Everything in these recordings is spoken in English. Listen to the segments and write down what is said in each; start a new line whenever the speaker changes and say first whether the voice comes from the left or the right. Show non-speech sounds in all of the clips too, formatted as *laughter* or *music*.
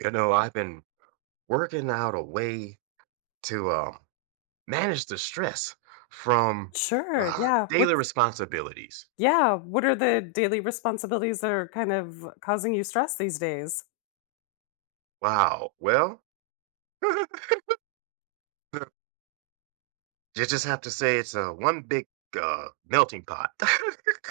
right: I've been working out a way to manage the stress from
left: Sure. Yeah.
right: daily
left: What's
right: responsibilities.
left: yeah, what are the daily responsibilities that are kind of causing you stress these days?
right: Wow. Well, *laughs* you just have to say it's a one big melting pot.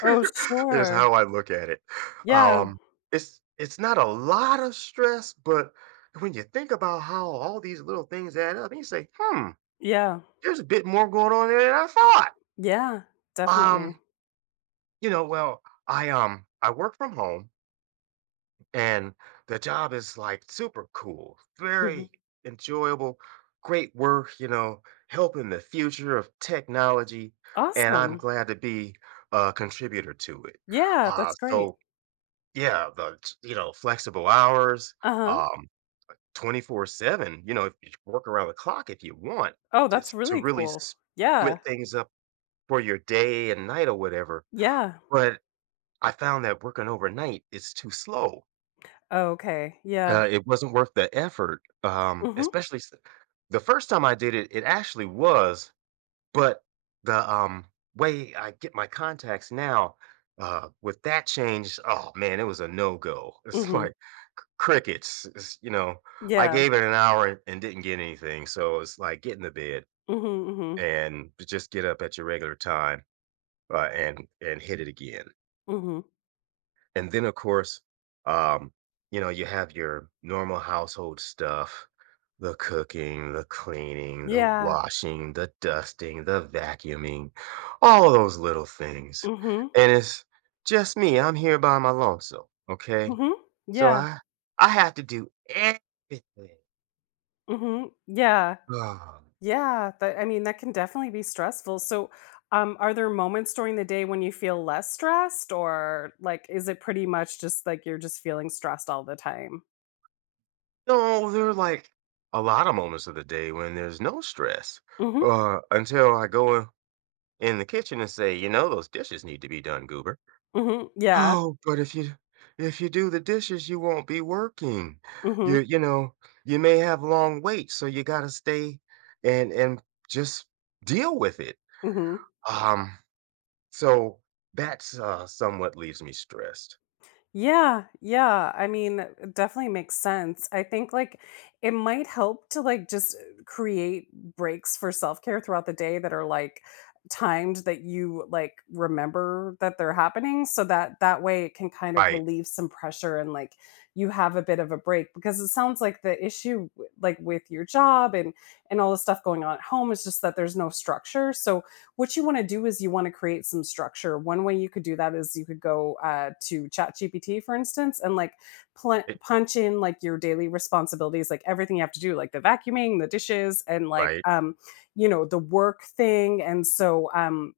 left: Oh,
right: is
left: sure.
right: how I look at it.
left: Yeah.
right: Um, it's not a lot of stress, but when you think about how all these little things add up, you say, "Hmm,
left: Yeah.
right: there's a bit more going on there than I thought."
left: Yeah,
right: Um,
left: definitely.
right: you know, well, I work from home and the job is like super cool,
left: Mhm.
right: very enjoyable, great work, helping the future of technology. And I'm
left: Awesome.
right: glad to be a contributor to it.
left: Yeah,
right: Uh,
left: that's great.
right: so, yeah, the, t- you know, flexible hours,
left: Uh-huh.
right: um, 24/7, you know, if you work around the clock if you want,
left: Oh,
right: just
left: that's
right: to
left: really
right: really
left: cool. Yeah.
right: split things up for your day and night or whatever.
left: Yeah.
right: But I found that working overnight is too slow.
left: Oh, okay. Yeah.
right: It wasn't worth the effort,
left: Mhm.
right: especially s the first time I did it, it actually was, but the, um, way I get my contacts now, with that change, oh, man, it was a no-go. *laughs* It's
left: Mhm.
right: like c crickets. I
left: Yeah.
right: gave it an hour and didn't get anything, so it's like, get in the bed
left: Mhm. Mhm.
right: and just get up at your regular time, and hit it again
left: Mhm.
right: and then of course um you have your normal household stuff, the cooking, the cleaning, the
left: Yeah.
right: washing, the dusting, the vacuuming, all those little things.
left: Mhm.
right: And it's just me, I'm here by my lonesome, okay,
left: Mhm.
right: so
left: Yeah.
right: I have to do everything.
left: Mhm. Yeah.
right: Ah,
left: Yeah, that I mean, that can definitely be stressful. So, are there moments during the day when you feel less stressed, or, like, is it pretty much just like you're just feeling stressed all the time?
right: no, there are like a lot of moments of the day when there's no stress
left: Mm-hmm.
right: until I go in the kitchen and say, you know, those dishes need to be done, goober.
left: Mm-hmm. Yeah.
right: Oh, but if you do the dishes, you won't be working.
left: Mm-hmm.
right: You you know, you may have long waits, so you gotta stay and just deal with it.
left: Mm-hmm.
right: Um, so that's somewhat leaves me stressed.
left: Yeah, yeah. I mean, it definitely makes sense. I think, like, it might help to, like, just create breaks for self-care throughout the day that are, like, timed, that you, like, remember that they're happening so that way it can kind of
right: Right.
left: relieve some pressure, and, like, you have a bit of a break, because it sounds like the issue like with your job, and all the stuff going on at home, is just that there's no structure. So what you want to do is you want to create some structure. One way you could do that is you could go to ChatGPT, for instance, and, like,
right: It-
left: punch in, like, your daily responsibilities, like everything you have to do, like the vacuuming, the dishes, and, like,
right: right,
left: you know, the work thing. And so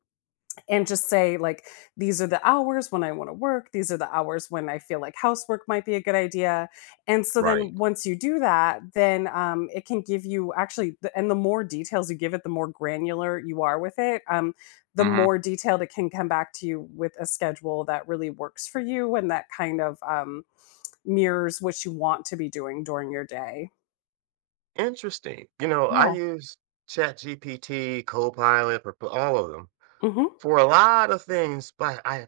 left: and just say, like, these are the hours when I want to work, these are the hours when I feel like housework might be a good idea. And so
right: right.
left: then once you do that, then it can give you, actually, and the more details you give it, the more granular you are with it, the
right: Hmm.
left: more detailed it can come back to you with a schedule that really works for you, and that kind of mirrors what you want to be doing during your day.
right: Interesting. You know, I
left: Yeah.
right: use ChatGPT, Copilot, Perpl- all of them
left: Hmm.
right: for a lot of things, but I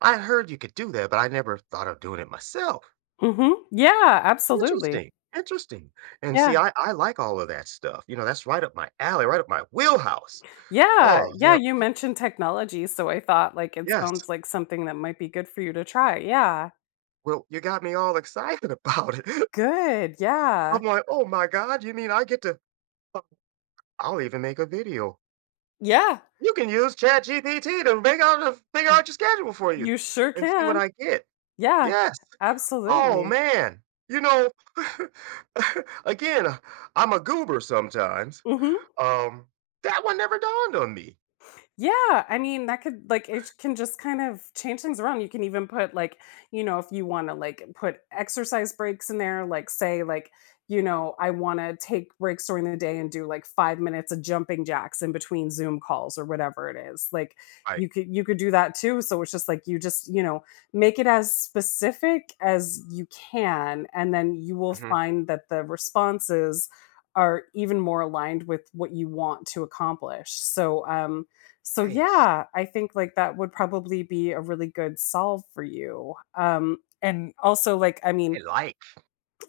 right: I heard you could do that, but I never thought of doing it myself.
left: Hmm. Yeah, absolutely.
right: Interesting, interesting. And see,
left: Yeah.
right: I like all of that stuff, you know, that's right up my alley, right up my wheelhouse.
left: Yeah,
right: Oh,
left: yeah,
right: yeah,
left: you mentioned technology, so I thought, like, it
right: yes.
left: sounds like something that might be good for you to try. Yeah.
right: Well, you got me all excited *laughs* about it.
left: Good, yeah.
right: I'm like, "Oh my god, you mean I get to oh, I'll even make a video.
left: Yeah,
right: You can use ChatGPT to make out a figure out your schedule for you
left: you sure
right: and see what
left: can.
right: I get."
left: Yeah,
right: Yes. Oh,
left: absolutely.
right: man. You know, *laughs* again, I'm a goober sometimes.
left: Mhm.
right: Um, that one never dawned on me.
left: Yeah, I mean, that could, like, it can just kind of change things around. You can even put, like, you know, if you want to, like, put exercise breaks in there, like, say like, you know, I want to take breaks during the day and do, like, 5 minutes of jumping jacks in between Zoom calls or whatever it is. Like,
right: Right.
left: you could do that too. So it's just like, you just, you know, make it as specific as you can, and then you will
right: Mhm.
left: find that the responses are even more aligned with what you want to accomplish. So
right: Ace.
left: yeah, I think, like, that would probably be a really good solve for you. And also, like, I mean,
right: Hey, like.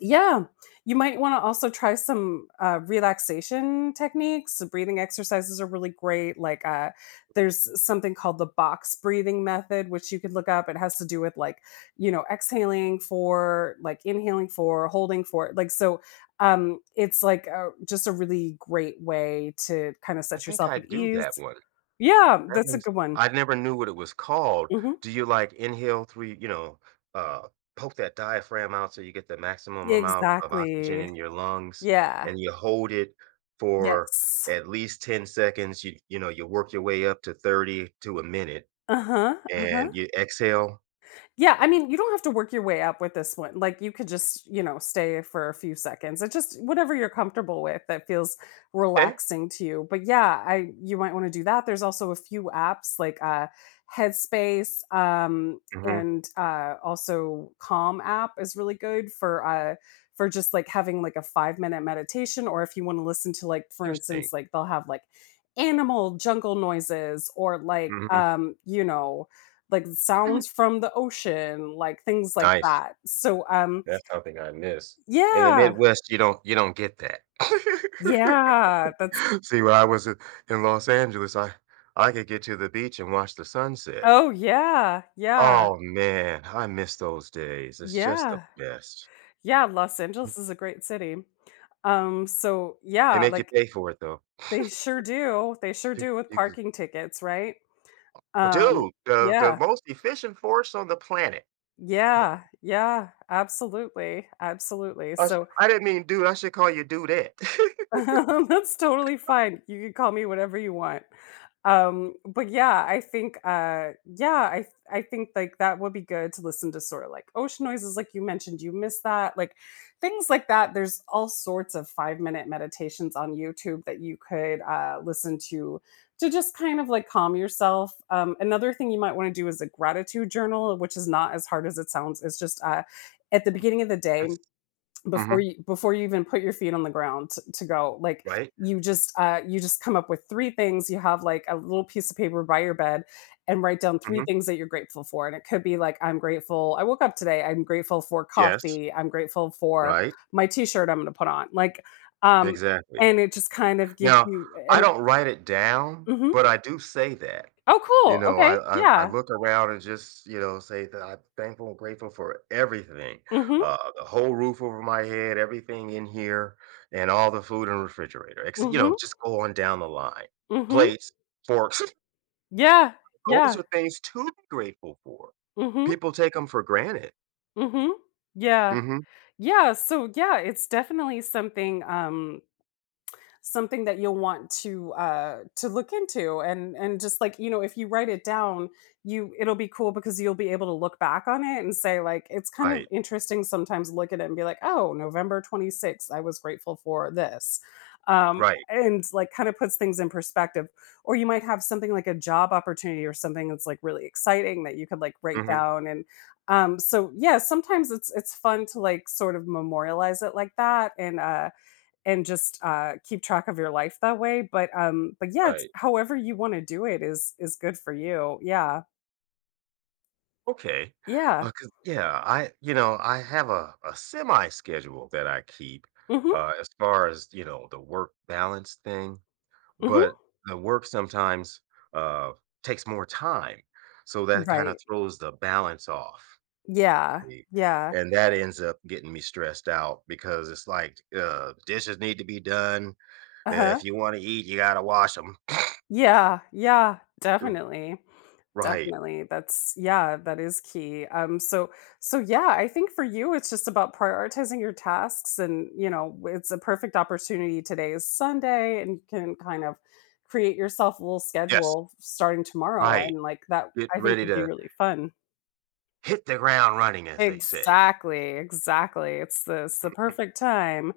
left: yeah, you might want to also try some relaxation techniques. So breathing exercises are really great. Like, there's something called the box breathing method, which you could look up. It has to do with, like, you know, exhaling for, like, inhaling for, holding for. Like, so. It's like just a really great way to kind of
right: I
left: set
right: think
left: yourself
right: I
left: at
right: do
left: ease.
right: that one.
left: Yeah,
right: That
left: that's a
right: one's
left: good one.
right: I never knew what it was called.
left: Mhm.
right: Do you, like, inhale through uh, poke that diaphragm out so you get the maximum amount of oxygen
left: Exactly.
right: in your lungs,
left: Yeah.
right: and you hold it for
left: Yes.
right: at least 10 seconds, you work your way up to 30 to a minute,
left: Uh-huh, uh-huh.
right: and you exhale?
left: Yeah, I mean, you don't have to work your way up with this one. Like, you could just, you know, stay for a few seconds. It's just whatever you're comfortable with, that feels
right: Okay.
left: relaxing to you. But yeah, I you might want to do that. There's also a few apps, like Headspace,
right: Mhm.
left: and also Calm app is really good for for just, like, having, like, a 5-minute meditation, or if you want to listen to, like, for
right: Interesting.
left: instance, like, they'll have, like, animal jungle noises, or, like,
right: Mhm.
left: you know, like, sounds from the ocean, like things like
right: Nice.
left: that. So,
right: That's something I miss. In the
left: yeah,
right: Midwest, you don't get that.
left: yeah,
right: *laughs*
left: that's
right: *laughs* See, when I was in Los Angeles, I could get to the beach and watch the sunset.
left: oh, yeah, yeah,
right: Oh, man, I miss those days. It's just the
left: yeah,
right: best.
left: yeah, Los
right: Mm,
left: Angeles is a great city. So
right: they
left: yeah,
right: make you
left: like,
right: pay for it, though.
left: they sure do, they sure do, with
right: You can,
left: parking tickets, right?
right: well,
left: Um,
right: dude, the
left: yeah,
right: most efficient force on the planet.
left: yeah, yeah, absolutely, absolutely. So.
right: I didn't mean dude. I should call you dudette.
left: *laughs*
right: *laughs*
left: That's totally fine. You can call me whatever you want. But yeah, I think yeah, I think, like, that would be good, to listen to sort of like ocean noises, like you mentioned, you miss that, like things like that. There's all sorts of 5-minute meditations on YouTube that you could listen to just kind of, like, calm yourself. Another thing you might want to do is a gratitude journal, which is not as hard as it sounds. It's just at the
right: Oh,
left: beginning of the day,
right: that's hmm
left: before you, even put your feet on the ground, t to go, like,
right: right.
left: you just come up with 3 things. You have, like, a little piece of paper by your bed, and write down 3
right: Hmm.
left: things that you're grateful for, and it could be like, "I'm grateful I woke up today, I'm grateful for
right: Yes,
left: coffee, I'm grateful for
right: right.
left: my t-shirt I'm gonna put on," like, um,
right: Exactly.
left: and it just kind of gives
right: Now,
left: you
right: I
left: an—
right: don't write it down,
left: Mhm.
right: but I do say that.
left: Oh,
right: You
left: cool,
right: know,
left: okay,
right: I
left: yeah.
right: look around and just, you know, say that I'm thankful and grateful for everything,
left: Mhm,
right: the whole roof over my head, everything in here, and all the food in the refrigerator,
left: mhm,
right: just go on down the line.
left: mhm.
right: Plates, forks, *laughs*
left: Yeah,
right: those
left: yeah.
right: are things to be grateful for.
left: Mhm,
right: People take them for granted.
left: mhm. Yeah.
right: Mhm.
left: Yeah, so yeah, it's definitely something, something that you'll want to to look into, and just, like, you know, if you write it down, you it'll be cool, because you'll be able to look back on it and say, like, it's kind of
right: Right.
left: interesting sometimes to look at it and be like, oh, November 26th, I was grateful for this,
right: Right.
left: and, like, kind of puts things in perspective, or you might have something like a job opportunity or something that's, like, really exciting, that you could, like, write
right: Mhm.
left: down. And so yeah, sometimes it's fun to, like, sort of memorialize it like that. And and just, keep track of your life that way. But, but yeah, it's
right: Right.
left: however you wanna do it is good for you. Yeah.
right: Okay.
left: Yeah.
right: 'Cause yeah, I have a semi schedule that I keep,
left: Mhm,
right: as far as, you know, the work balance thing,
left: mhm.
right: but the work sometimes, uh, takes more time, so that kinda
left: Right.
right: throws the balance off,
left: Yeah,
right: see,
left: yeah.
right: and that ends up getting me stressed out because it's like, dishes need to be done.
left: Uh-huh.
right: If you wanna eat, you gotta wash 'em.
left: Yeah, yeah,
right: *clears throat* R
left: definitely.
right: Right.
left: Definitely, that's yeah, that is key, so, yeah, I think for you, it's just about prioritizing your tasks, and, you know, it's a perfect opportunity, today is Sunday, and you can kind of create yourself a little
right: Yes,
left: schedule starting tomorrow,
right: right.
left: and, like, that
right: Get
left: I think
right: ready
left: would be
right: to
left: really fun.
right: hit the ground running, as they say.
left: Exactly, exactly, it's the
right: *laughs*
left: perfect time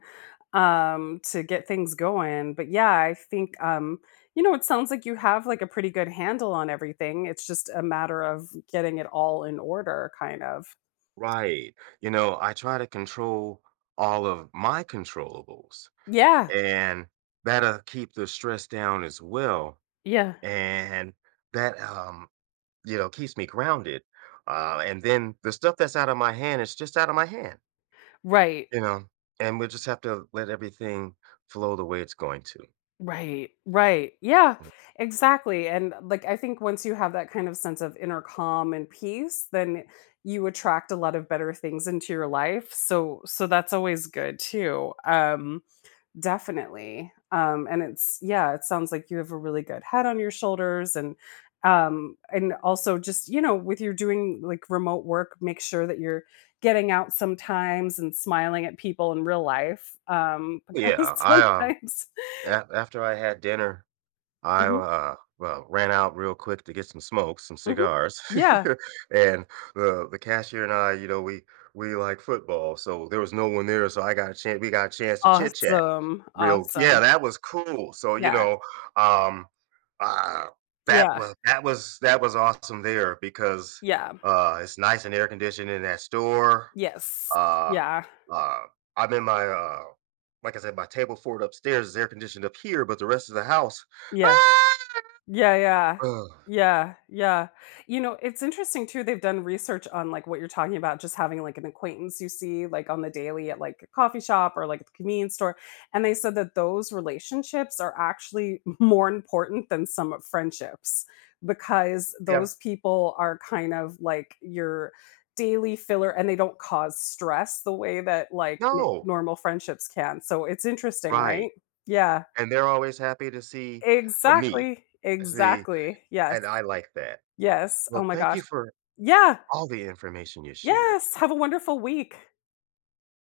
left: to get things going. But yeah, I think you know, it sounds like you have, like, a pretty good handle on everything, it's just a matter of getting it all in order, kind of.
right: Right. You know, I try to control all of my controllables,
left: Yeah.
right: and that'll keep the stress down as well.
left: Yeah.
right: And that, you know, keeps me grounded. And then the stuff that's out of my hand is just out of my hand,
left: Right,
right: you know, and we just have to let everything flow the way it's going to.
left: right. Right. Yeah, exactly. And, like, I think once you have that kind of sense of inner calm and peace, then you attract a lot of better things into your life, so that's always good too. Definitely. And it's Yeah, it sounds like you have a really good head on your shoulders, and and also just, you know, with your doing, like, remote work, make sure that you're getting out sometimes and smiling at people in real life. *laughs* Because
right: Yeah.
left: sometimes—
right: After I had dinner
left: Mhm,
right: ran out real quick to get some smokes, some
left: mhm.
right: cigars,
left: Yeah.
right: *laughs* and the cashier and I, you know, we like football, so there was no one there, so I got a chance. We got a chance to chit chat.
left: Awesome.
right: Real, yeah,
left: Awesome.
right: that was cool. So you
left: Yeah.
right: know, um, uh, that
left: Yeah.
right: was awesome there because
left: Yeah.
right: it's nice and air conditioned in that store.
left: Yes.
right: Uh,
left: Yeah.
right: uh, I'm in my like I said, my table fort upstairs is air conditioned up here, but the rest of the house.
left: Yeah.
right: *laughs*
left: Yeah, yeah.
right: Ugh.
left: Yeah, yeah. You know, it's interesting too, they've done research on, like, what you're talking about, just having, like, an acquaintance you see, like, on the daily at, like, a coffee shop or, like, at the convenience store, and they said that those relationships are actually *laughs* more important than some friendships, because
right: Yeah.
left: those people are kind of like your daily filler, and they don't cause stress the way that, like, n
right: No.
left: normal friendships can, so it's interesting,
right: Right,
left: right? Yeah.
right: and they're always happy to see, me.
left: Exactly,
right: See,
left: exactly, yes.
right: and I like that.
left: Yes, oh
right: Well,
left: my
right: thank
left: gosh.
right: you for
left: Yeah,
right: all the information you shared.
left: yes, have a wonderful week.